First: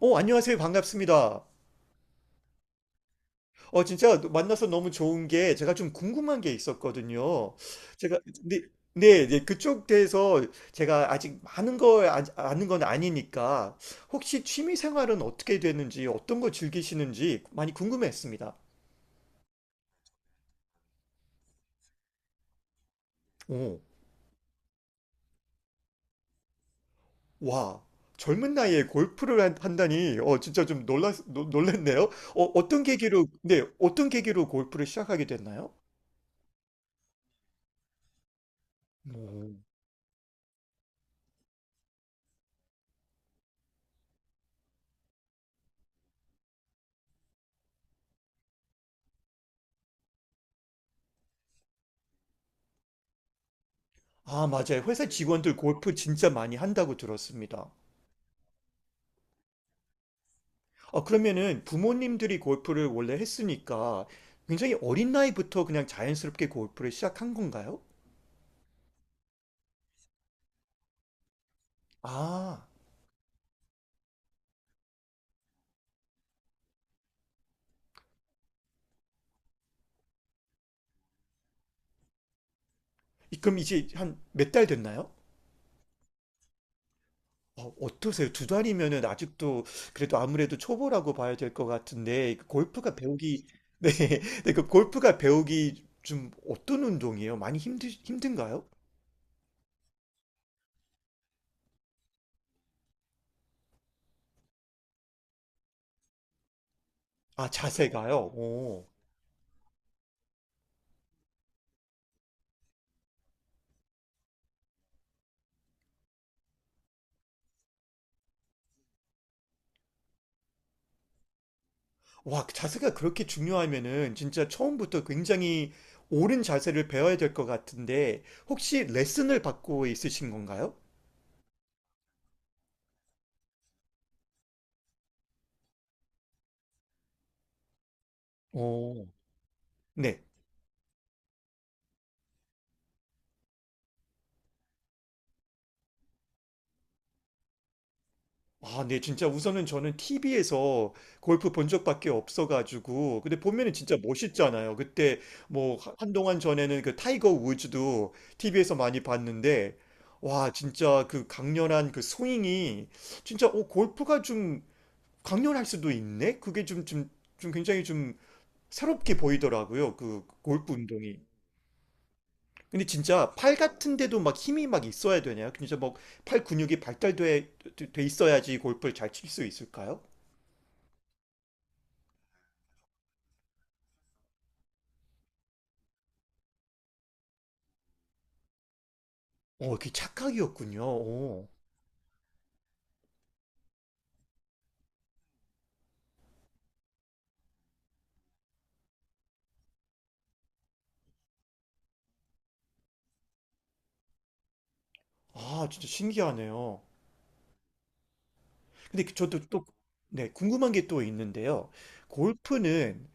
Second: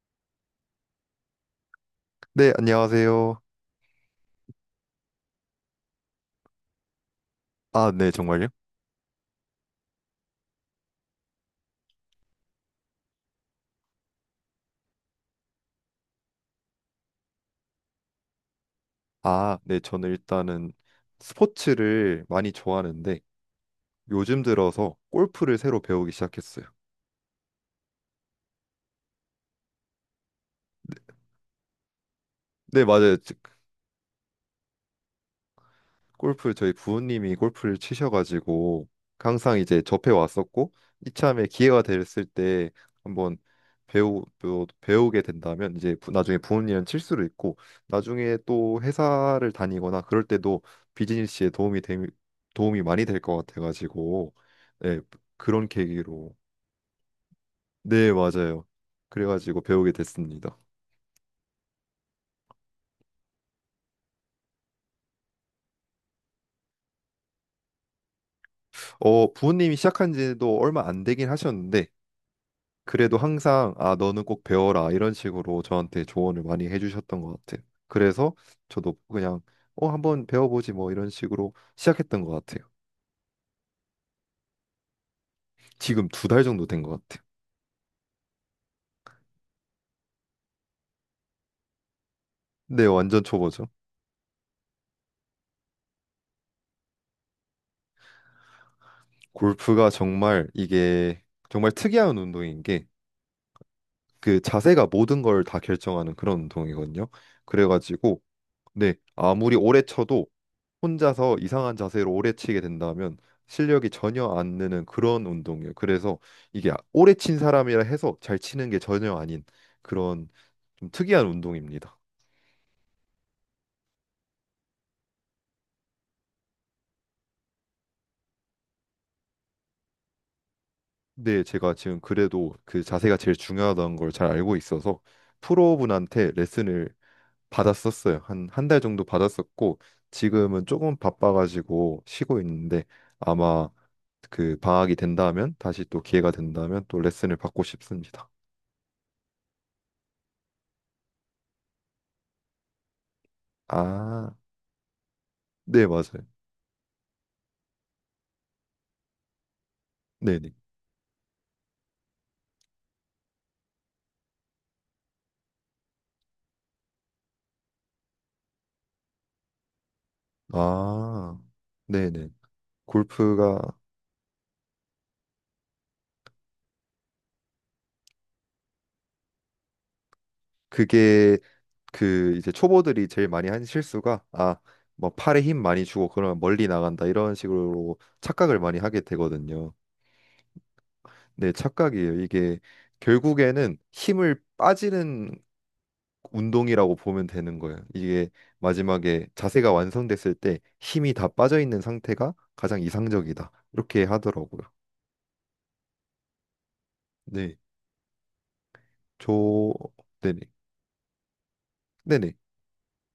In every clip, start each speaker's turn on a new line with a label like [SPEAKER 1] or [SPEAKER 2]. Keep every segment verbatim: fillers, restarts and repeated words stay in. [SPEAKER 1] 어, 안녕하세요. 반갑습니다.
[SPEAKER 2] 네, 안녕하세요.
[SPEAKER 1] 어, 진짜 만나서 너무 좋은 게 제가 좀 궁금한 게 있었거든요.
[SPEAKER 2] 아, 네,
[SPEAKER 1] 제가,
[SPEAKER 2] 정말요?
[SPEAKER 1] 네, 네, 네, 그쪽 대해서 제가 아직 많은 걸 아, 아는 건 아니니까 혹시 취미 생활은 어떻게 되는지, 어떤 거 즐기시는지 많이 궁금했습니다.
[SPEAKER 2] 아, 네, 저는 일단은 스포츠를 많이 좋아하는데
[SPEAKER 1] 오,
[SPEAKER 2] 요즘 들어서 골프를 새로 배우기 시작했어요.
[SPEAKER 1] 와, 젊은 나이에 골프를 한, 한다니, 어, 진짜 좀 놀랐, 놀- 놀랐네요. 어, 어떤
[SPEAKER 2] 네, 맞아요.
[SPEAKER 1] 계기로, 네, 어떤 계기로 골프를 시작하게 됐나요?
[SPEAKER 2] 골프 저희 부모님이 골프를 치셔가지고
[SPEAKER 1] 오.
[SPEAKER 2] 항상 이제 접해 왔었고 이참에 기회가 됐을 때 한번 배우 배우- 배우게 된다면 이제 부- 나중에 부모님은 칠 수도 있고 나중에 또 회사를 다니거나 그럴 때도 비즈니스에 도움이 되, 도움이 많이 될 것 같아가지고
[SPEAKER 1] 아, 맞아요.
[SPEAKER 2] 네,
[SPEAKER 1] 회사 직원들
[SPEAKER 2] 그런
[SPEAKER 1] 골프 진짜
[SPEAKER 2] 계기로.
[SPEAKER 1] 많이 한다고 들었습니다.
[SPEAKER 2] 네, 맞아요. 그래가지고 배우게 됐습니다.
[SPEAKER 1] 아, 그러면은 부모님들이 골프를 원래 했으니까 굉장히 어린 나이부터 그냥 자연스럽게 골프를 시작한 건가요?
[SPEAKER 2] 어 부모님이 시작한 지도 얼마 안 되긴 하셨는데
[SPEAKER 1] 아,
[SPEAKER 2] 그래도 항상 아 너는 꼭 배워라 이런 식으로 저한테 조언을 많이 해주셨던 것 같아요. 그래서 저도 그냥 어 한번 배워보지 뭐 이런 식으로 시작했던 것 같아요.
[SPEAKER 1] 이- 그럼 이제 한 몇 달 됐나요?
[SPEAKER 2] 지금 두 달 정도 된 것 같아요.
[SPEAKER 1] 어, 어떠세요? 두 달이면은 아직도 그래도 아무래도 초보라고 봐야 될 것 같은데 그
[SPEAKER 2] 네,
[SPEAKER 1] 골프가
[SPEAKER 2] 완전
[SPEAKER 1] 배우기
[SPEAKER 2] 초보죠.
[SPEAKER 1] 네, 네, 그 골프가 배우기 좀 어떤 운동이에요? 많이 힘드 힘든가요?
[SPEAKER 2] 골프가 정말 이게 정말 특이한 운동인 게 그 자세가 모든 걸 다 결정하는 그런 운동이거든요.
[SPEAKER 1] 아,
[SPEAKER 2] 그래가지고,
[SPEAKER 1] 자세가요?
[SPEAKER 2] 네, 아무리 오래 쳐도 혼자서 이상한 자세로 오래 치게 된다면 실력이 전혀 안 느는 그런 운동이에요. 그래서 이게 오래 친 사람이라 해서 잘 치는 게 전혀 아닌 그런 좀 특이한 운동입니다.
[SPEAKER 1] 와, 자세가 그렇게 중요하면은 진짜 처음부터 굉장히 옳은 자세를 배워야 될 것 같은데, 혹시 레슨을 받고 있으신 건가요?
[SPEAKER 2] 근데 제가 지금 그래도 그 자세가 제일 중요하다는 걸 잘 알고 있어서 프로분한테 레슨을 받았었어요. 한 한 달 정도
[SPEAKER 1] 오,
[SPEAKER 2] 받았었고
[SPEAKER 1] 네.
[SPEAKER 2] 지금은 조금 바빠가지고 쉬고 있는데 아마 그 방학이 된다면 다시 또 기회가 된다면 또 레슨을 받고 싶습니다.
[SPEAKER 1] 아, 네. 진짜 우선은 저는 티비에서 골프 본 적밖에 없어가지고. 근데 보면은 진짜
[SPEAKER 2] 아,
[SPEAKER 1] 멋있잖아요. 그때 뭐
[SPEAKER 2] 네,
[SPEAKER 1] 하-
[SPEAKER 2] 맞아요.
[SPEAKER 1] 한동안 전에는 그 타이거 우즈도 티비에서 많이 봤는데, 와,
[SPEAKER 2] 네네.
[SPEAKER 1] 진짜 그 강렬한 그 스윙이 진짜 어, 골프가 좀 강렬할 수도 있네? 그게 좀, 좀, 좀 굉장히 좀 새롭게 보이더라고요. 그 골프 운동이.
[SPEAKER 2] 아, 네네.
[SPEAKER 1] 근데 진짜 팔
[SPEAKER 2] 골프가
[SPEAKER 1] 같은 데도 막 힘이 막 있어야 되냐? 그 진짜 막 팔 근육이 발달돼 돼- 있어야지 골프를 잘 칠 수 있을까요?
[SPEAKER 2] 그게 그 이제 초보들이 제일 많이 하는 실수가, 아, 뭐 팔에 힘 많이 주고 그러면 멀리 나간다 이런 식으로 착각을 많이 하게
[SPEAKER 1] 어,
[SPEAKER 2] 되거든요.
[SPEAKER 1] 그게 착각이었군요. 어.
[SPEAKER 2] 네, 착각이에요. 이게 결국에는 힘을 빠지는 운동이라고 보면 되는 거예요. 이게 마지막에 자세가 완성됐을 때 힘이 다 빠져 있는 상태가 가장 이상적이다. 이렇게 하더라고요.
[SPEAKER 1] 아, 진짜 신기하네요.
[SPEAKER 2] 네.
[SPEAKER 1] 근데 그- 저도 또,
[SPEAKER 2] 저,
[SPEAKER 1] 네,
[SPEAKER 2] 네네.
[SPEAKER 1] 궁금한 게 또 있는데요.
[SPEAKER 2] 네네.
[SPEAKER 1] 골프는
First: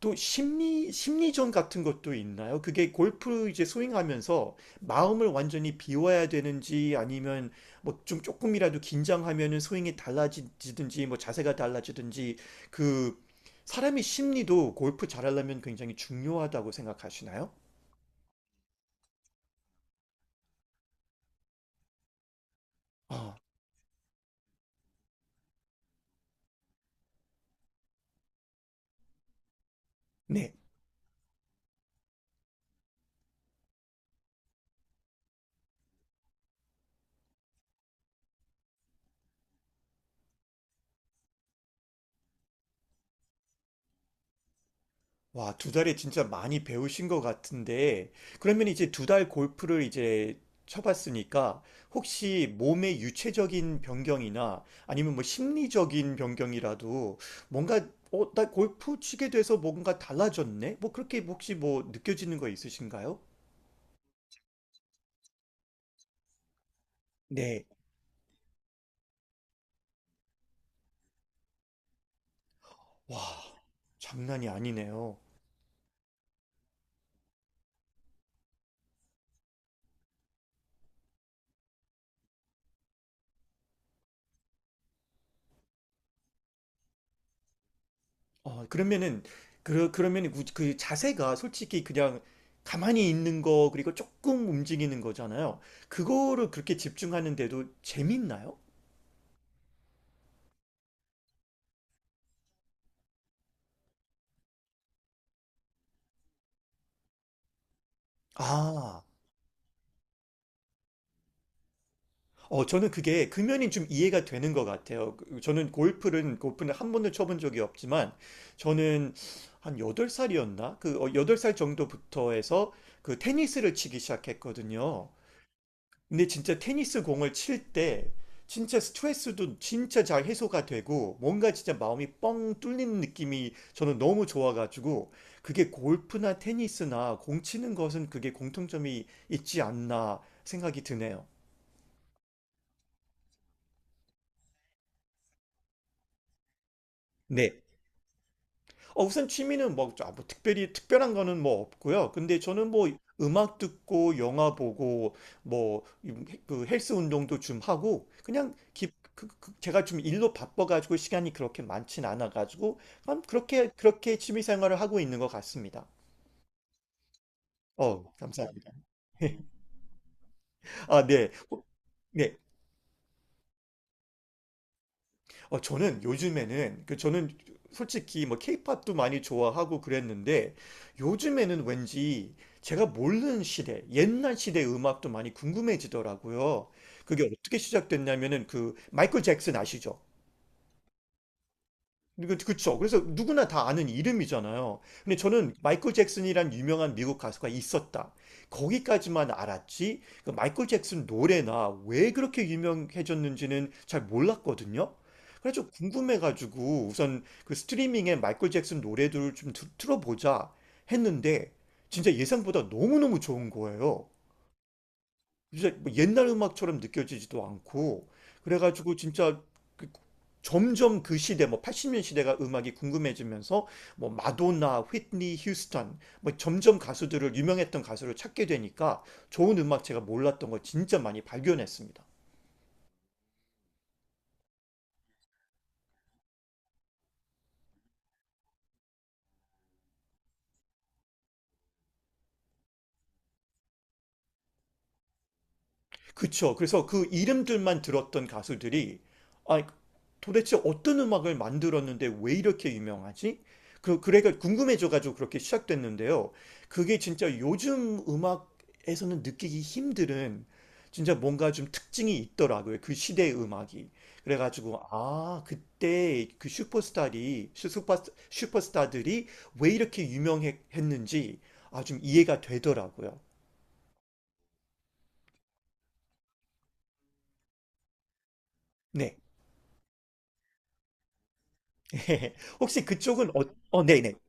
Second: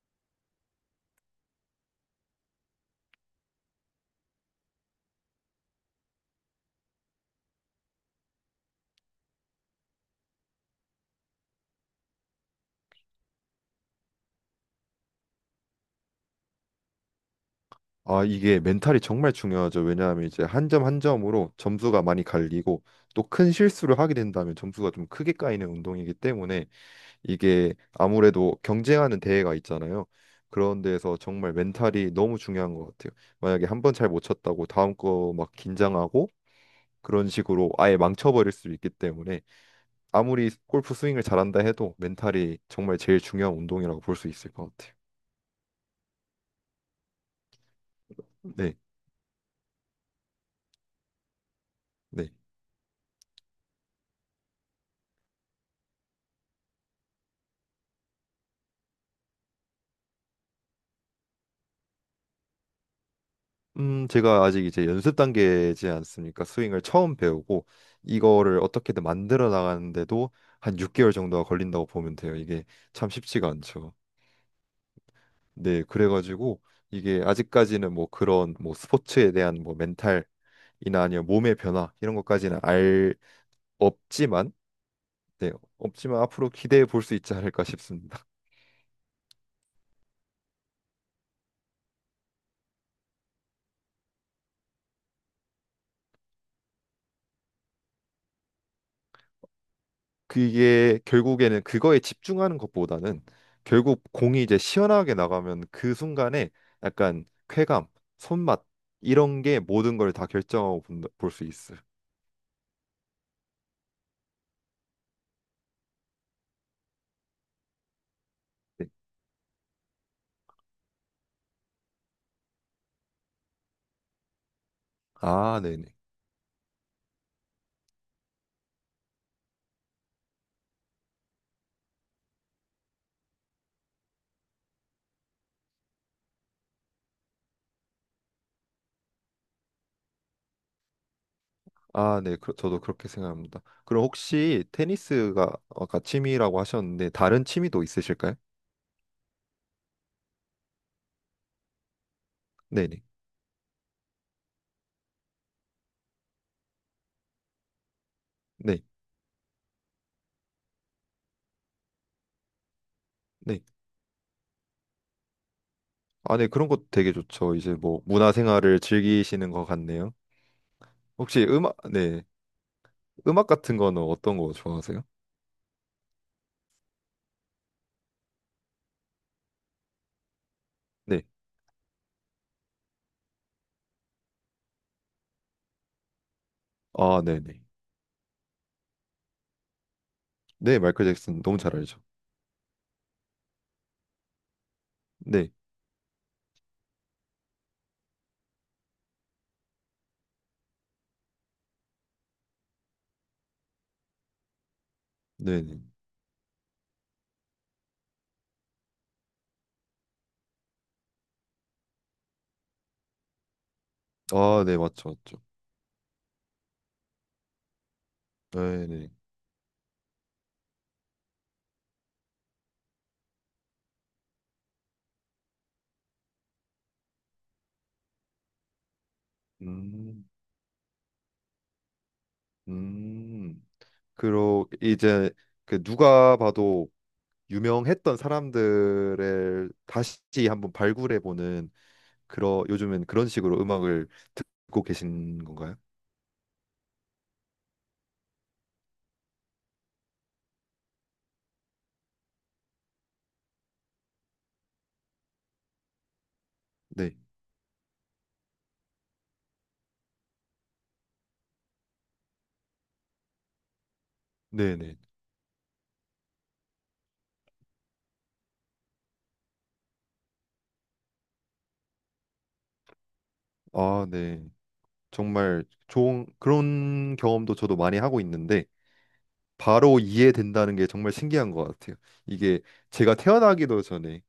[SPEAKER 1] 또 심리 심리전 같은 것도 있나요? 그게 골프 이제 스윙하면서 마음을 완전히 비워야 되는지 아니면 뭐 좀 조금이라도 긴장하면은 스윙이 달라지든지 뭐 자세가 달라지든지 그 사람의 심리도 골프 잘하려면 굉장히 중요하다고 생각하시나요?
[SPEAKER 2] 아, 이게 멘탈이 정말 중요하죠. 왜냐하면 이제 한 점 한 점으로 점수가 많이 갈리고 또
[SPEAKER 1] 아,
[SPEAKER 2] 큰 실수를 하게 된다면 점수가 좀 크게 까이는 운동이기 때문에 이게 아무래도 경쟁하는 대회가 있잖아요.
[SPEAKER 1] 네.
[SPEAKER 2] 그런 데에서 정말 멘탈이 너무 중요한 것 같아요. 만약에 한 번 잘 못 쳤다고 다음 거 막 긴장하고 그런 식으로 아예 망쳐버릴 수 있기 때문에 아무리 골프 스윙을 잘한다 해도 멘탈이 정말 제일 중요한 운동이라고 볼 수 있을 것 같아요.
[SPEAKER 1] 와, 두 달에 진짜 많이 배우신 것 같은데, 그러면
[SPEAKER 2] 네,
[SPEAKER 1] 이제 두 달 골프를 이제 쳐봤으니까,
[SPEAKER 2] 네.
[SPEAKER 1] 혹시 몸의 유체적인 변경이나 아니면 뭐 심리적인 변경이라도 뭔가, 어, 나 골프 치게 돼서 뭔가 달라졌네? 뭐 그렇게 혹시 뭐 느껴지는 거 있으신가요?
[SPEAKER 2] 음, 제가 아직 이제 연습 단계지 않습니까? 스윙을 처음
[SPEAKER 1] 네.
[SPEAKER 2] 배우고 이거를 어떻게든 만들어 나가는데도 한 육 개월 정도가 걸린다고 보면 돼요. 이게 참
[SPEAKER 1] 와,
[SPEAKER 2] 쉽지가 않죠.
[SPEAKER 1] 장난이 아니네요.
[SPEAKER 2] 네, 그래가지고 이게 아직까지는 뭐 그런 뭐 스포츠에 대한 뭐 멘탈이나 아니면 몸의 변화 이런 것까지는 알 없지만, 네, 없지만 앞으로 기대해 볼 수 있지 않을까 싶습니다.
[SPEAKER 1] 어, 그러면은, 그, 그러면은 그, 그 자세가 솔직히 그냥 가만히 있는 거, 그리고 조금 움직이는 거잖아요. 그거를 그렇게 집중하는데도 재밌나요?
[SPEAKER 2] 그게 결국에는 그거에 집중하는 것보다는 결국 공이 이제 시원하게 나가면 그 순간에 약간 쾌감, 손맛
[SPEAKER 1] 아,
[SPEAKER 2] 이런 게 모든 걸 다 결정하고 볼 수 있어요.
[SPEAKER 1] 어, 저는 그게 금연이 좀 이해가 되는 것 같아요. 그- 저는 골프는, 골프는 한 번도 쳐본 적이 없지만,
[SPEAKER 2] 네.
[SPEAKER 1] 저는 한 여덟 살이었나? 그 어, 여덟 살 정도부터 해서 그 테니스를 치기 시작했거든요.
[SPEAKER 2] 아, 네네.
[SPEAKER 1] 근데 진짜 테니스 공을 칠 때 진짜 스트레스도 진짜 잘 해소가 되고 뭔가 진짜 마음이 뻥 뚫리는 느낌이 저는 너무 좋아가지고 그게 골프나 테니스나 공 치는 것은 그게 공통점이 있지 않나 생각이 드네요.
[SPEAKER 2] 아, 네. 그- 저도 그렇게 생각합니다. 그럼 혹시 테니스가 아까 취미라고 하셨는데 다른 취미도 있으실까요?
[SPEAKER 1] 어, 우선 취미는 뭐, 아, 뭐 특별히 특별한 거는 뭐 없고요. 근데 저는 뭐
[SPEAKER 2] 네네.
[SPEAKER 1] 음악 듣고 영화 보고 뭐 그 헬스 운동도 좀 하고 그냥
[SPEAKER 2] 네.
[SPEAKER 1] 기, 그, 그- 제가 좀 일로 바빠가지고 시간이 그렇게 많진 않아가지고 그냥
[SPEAKER 2] 네.
[SPEAKER 1] 그렇게 그렇게 취미 생활을 하고 있는 것 같습니다.
[SPEAKER 2] 아, 네. 그런 것도 되게 좋죠. 이제 뭐
[SPEAKER 1] 어, 감사합니다.
[SPEAKER 2] 문화생활을 즐기시는 것 같네요.
[SPEAKER 1] 아, 네.
[SPEAKER 2] 혹시 음악, 네,
[SPEAKER 1] 네.
[SPEAKER 2] 음악 같은 거는 어떤 거 좋아하세요?
[SPEAKER 1] 어, 저는 요즘에는 그 저는 솔직히 뭐 케이팝도 많이 좋아하고 그랬는데
[SPEAKER 2] 네.
[SPEAKER 1] 요즘에는 왠지 제가 모르는 시대, 옛날 시대 음악도 많이 궁금해지더라고요.
[SPEAKER 2] 아,
[SPEAKER 1] 그게 어떻게
[SPEAKER 2] 네네.
[SPEAKER 1] 시작됐냐면은 그 마이클 잭슨 아시죠?
[SPEAKER 2] 네, 마이클 잭슨 너무 잘 알죠.
[SPEAKER 1] 그, 그쵸. 그래서 누구나 다 아는 이름이잖아요. 근데
[SPEAKER 2] 네,
[SPEAKER 1] 저는 마이클 잭슨이란 유명한 미국 가수가 있었다. 거기까지만 알았지, 그 마이클 잭슨 노래나 왜 그렇게 유명해졌는지는 잘 몰랐거든요. 그래서 좀
[SPEAKER 2] 네네.
[SPEAKER 1] 궁금해가지고 우선 그 스트리밍에 마이클 잭슨 노래들을 좀 들- 틀어보자 했는데 진짜 예상보다 너무너무 좋은 거예요.
[SPEAKER 2] 아, 네, 맞죠, 맞죠.
[SPEAKER 1] 진짜 뭐 옛날 음악처럼 느껴지지도 않고 그래가지고
[SPEAKER 2] 네네.
[SPEAKER 1] 진짜 점점 그 시대 뭐 팔십 년 시대가 음악이 궁금해지면서 뭐 마돈나, 휘트니 휴스턴 뭐 점점 가수들을 유명했던 가수를 찾게 되니까 좋은 음악 제가
[SPEAKER 2] 음.
[SPEAKER 1] 몰랐던 걸 진짜 많이 발견했습니다.
[SPEAKER 2] 음. 그러 이제 그 누가 봐도 유명했던 사람들을 다시 한번 발굴해 보는 그런 요즘엔 그런 식으로 음악을 듣고 계신 건가요?
[SPEAKER 1] 그쵸. 그래서 그 이름들만 들었던 가수들이 아, 도대체 어떤 음악을 만들었는데 왜 이렇게 유명하지? 그, 그래가 궁금해져가지고 그렇게 시작됐는데요. 그게
[SPEAKER 2] 네,
[SPEAKER 1] 진짜 요즘 음악에서는 느끼기 힘든 진짜 뭔가 좀 특징이 있더라고요. 그 시대의 음악이. 그래가지고,
[SPEAKER 2] 네네.
[SPEAKER 1] 아, 그때 그 슈퍼스타들이, 슈퍼, 슈퍼스타들이 왜 이렇게 유명했는지, 아, 좀 이해가 되더라고요.
[SPEAKER 2] 아, 네. 정말 좋은 그런 경험도 저도 많이 하고 있는데,
[SPEAKER 1] 네.
[SPEAKER 2] 바로 이해된다는 게 정말 신기한 것 같아요. 이게
[SPEAKER 1] 혹시
[SPEAKER 2] 제가
[SPEAKER 1] 그쪽은, 어,
[SPEAKER 2] 태어나기도
[SPEAKER 1] 어, 네네.
[SPEAKER 2] 전에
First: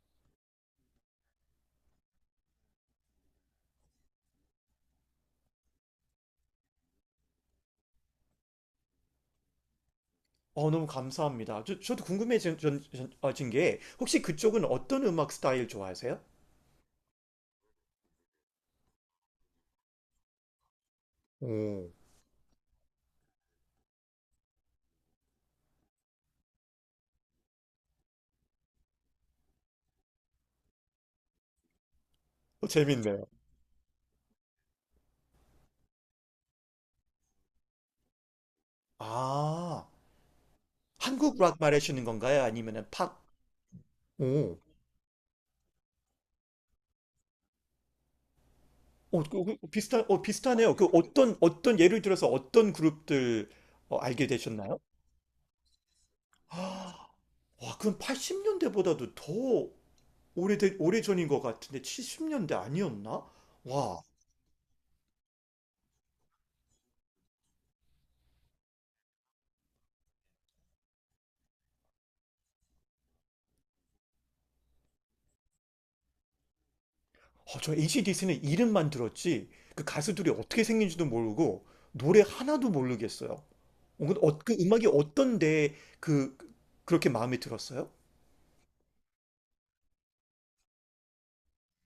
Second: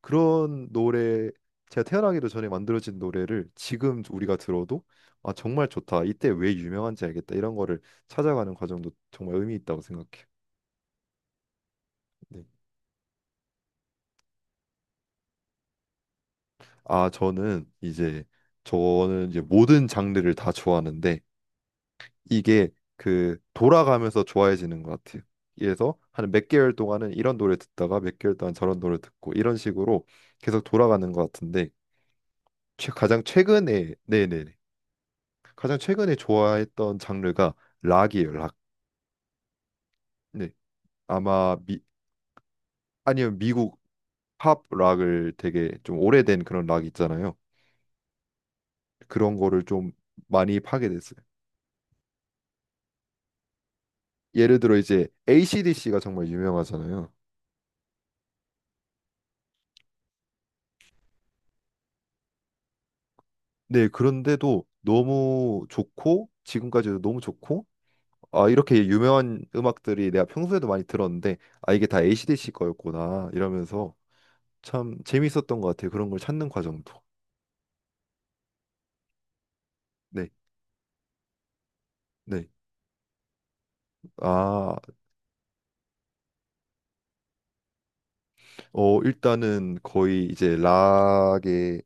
[SPEAKER 2] 그런 노래, 제가 태어나기도 전에 만들어진 노래를 지금 우리가 들어도 아, 정말 좋다. 이때 왜 유명한지 알겠다. 이런 거를 찾아가는 과정도 정말 의미 있다고 생각해요.
[SPEAKER 1] 어, 너무 감사합니다. 저, 저도
[SPEAKER 2] 네.
[SPEAKER 1] 궁금해진 전- 전- 어, 진게 혹시 그쪽은 어떤 음악 스타일 좋아하세요?
[SPEAKER 2] 아, 저는 이제 저는 이제 모든 장르를 다 좋아하는데
[SPEAKER 1] 오,
[SPEAKER 2] 이게 그 돌아가면서 좋아해지는 것 같아요. 그래서 한 몇 개월 동안은 이런 노래 듣다가 몇 개월 동안 저런 노래 듣고 이런 식으로 계속 돌아가는 것 같은데
[SPEAKER 1] 어,
[SPEAKER 2] 최- 가장
[SPEAKER 1] 재밌네요.
[SPEAKER 2] 최근에 네네네, 가장 최근에 좋아했던 장르가 락이에요, 락.
[SPEAKER 1] 아,
[SPEAKER 2] 네,
[SPEAKER 1] 한국 락
[SPEAKER 2] 아마 미
[SPEAKER 1] 말하시는 건가요? 아니면은 팝?
[SPEAKER 2] 아니면 미국
[SPEAKER 1] 오.
[SPEAKER 2] 팝 락을 되게 좀 오래된 그런 락 있잖아요.
[SPEAKER 1] 어,
[SPEAKER 2] 그런
[SPEAKER 1] 그,
[SPEAKER 2] 거를
[SPEAKER 1] 그
[SPEAKER 2] 좀
[SPEAKER 1] 비슷한, 어,
[SPEAKER 2] 많이
[SPEAKER 1] 비슷하네요. 그
[SPEAKER 2] 파게 됐어요.
[SPEAKER 1] 어떤, 어떤, 예를 들어서 어떤 그룹들 어, 알게
[SPEAKER 2] 예를 들어
[SPEAKER 1] 되셨나요?
[SPEAKER 2] 이제 에이씨/디씨가 정말
[SPEAKER 1] 아,
[SPEAKER 2] 유명하잖아요.
[SPEAKER 1] 와, 그럼 팔십 년대보다도 더 오래된, 오래전인 것 같은데, 칠십 년대 아니었나?
[SPEAKER 2] 네,
[SPEAKER 1] 와,
[SPEAKER 2] 그런데도 너무 좋고 지금까지도 너무 좋고 아, 이렇게 유명한 음악들이 내가 평소에도 많이 들었는데 아, 이게 다 에이씨/디씨 거였구나 이러면서 참 재밌었던 것 같아요. 그런 걸 찾는 과정도.
[SPEAKER 1] 어, 저 에이씨/디씨는 이름만 들었지 그
[SPEAKER 2] 네.
[SPEAKER 1] 가수들이 어떻게 생긴지도 모르고 노래
[SPEAKER 2] 네.
[SPEAKER 1] 하나도 모르겠어요. 어, 근데 어, 그
[SPEAKER 2] 아,
[SPEAKER 1] 음악이 어떤데 그 그렇게 마음에 들었어요?
[SPEAKER 2] 어, 일단은 거의 이제 락의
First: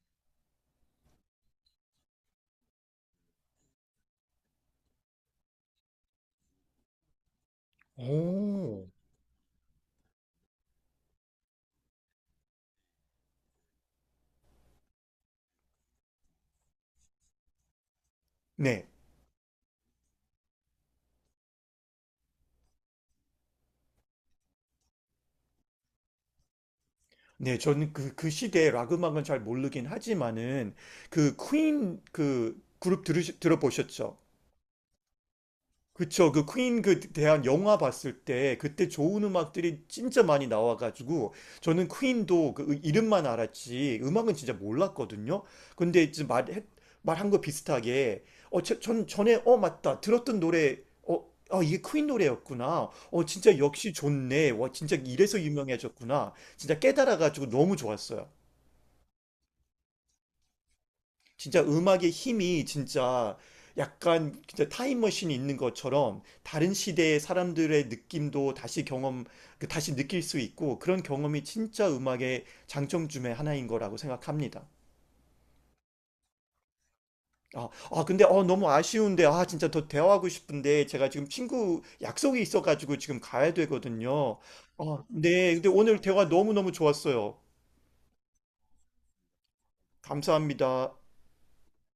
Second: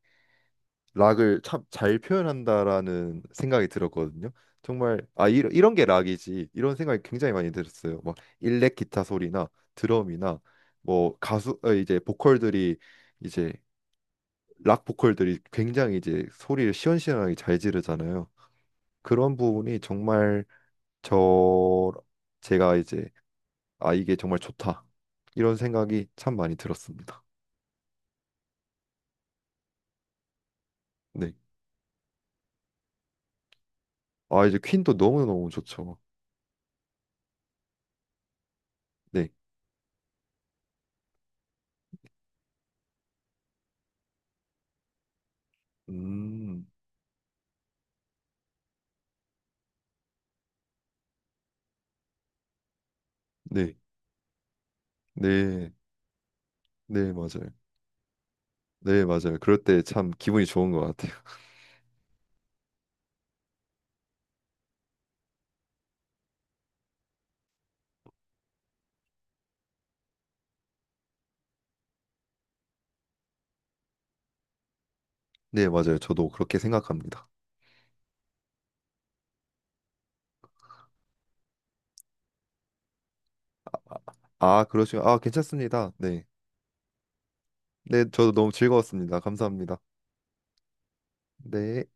[SPEAKER 2] 락을 참 잘 표현한다라는 생각이 들었거든요. 정말, 아, 이런 이런 게 락이지 이런 생각이 굉장히 많이 들었어요. 막 일렉
[SPEAKER 1] 오,
[SPEAKER 2] 기타 소리나 드럼이나 뭐 가수, 어, 이제 보컬들이 이제 락 보컬들이 굉장히 이제 소리를 시원시원하게 잘 지르잖아요.
[SPEAKER 1] 네.
[SPEAKER 2] 그런 부분이 정말 저 제가 이제 아, 이게 정말 좋다 이런 생각이 참 많이 들었습니다.
[SPEAKER 1] 네, 저는 그, 그 시대의 락 음악은 잘 모르긴 하지만은
[SPEAKER 2] 네.
[SPEAKER 1] 그 퀸 그 그룹 들으, 들어보셨죠?
[SPEAKER 2] 아, 이제 퀸도 너무너무 좋죠.
[SPEAKER 1] 그쵸. 그 퀸 그 대한 영화 봤을 때 그때 좋은
[SPEAKER 2] 네.
[SPEAKER 1] 음악들이 진짜 많이 나와가지고 저는 퀸도 그 이름만 알았지 음악은 진짜 몰랐거든요. 근데 이제 말,
[SPEAKER 2] 음.
[SPEAKER 1] 말한 거 비슷하게 어, 저- 전 전에 어 맞다 들었던 노래, 어, 아 이게 퀸 노래였구나. 어 진짜
[SPEAKER 2] 네.
[SPEAKER 1] 역시 좋네. 와 진짜 이래서
[SPEAKER 2] 네.
[SPEAKER 1] 유명해졌구나. 진짜
[SPEAKER 2] 네,
[SPEAKER 1] 깨달아가지고
[SPEAKER 2] 맞아요.
[SPEAKER 1] 너무 좋았어요.
[SPEAKER 2] 네, 맞아요. 그럴 때 참 기분이 좋은 것 같아요.
[SPEAKER 1] 진짜 음악의 힘이 진짜 약간 진짜 타임머신이 있는 것처럼 다른 시대의 사람들의 느낌도 다시 경험, 그 다시 느낄 수 있고 그런 경험이 진짜 음악의 장점 중에 하나인 거라고 생각합니다.
[SPEAKER 2] 네, 맞아요. 저도 그렇게 생각합니다.
[SPEAKER 1] 아, 아, 근데 어, 너무 아쉬운데 아 진짜 더 대화하고 싶은데 제가 지금 친구 약속이 있어가지고 지금 가야 되거든요.
[SPEAKER 2] 아,
[SPEAKER 1] 아,
[SPEAKER 2] 그러시면 아, 그러시 아,
[SPEAKER 1] 네, 근데
[SPEAKER 2] 괜찮습니다.
[SPEAKER 1] 오늘 대화
[SPEAKER 2] 네.
[SPEAKER 1] 너무너무 좋았어요.
[SPEAKER 2] 네, 저도 너무 즐거웠습니다. 감사합니다.
[SPEAKER 1] 감사합니다.
[SPEAKER 2] 네.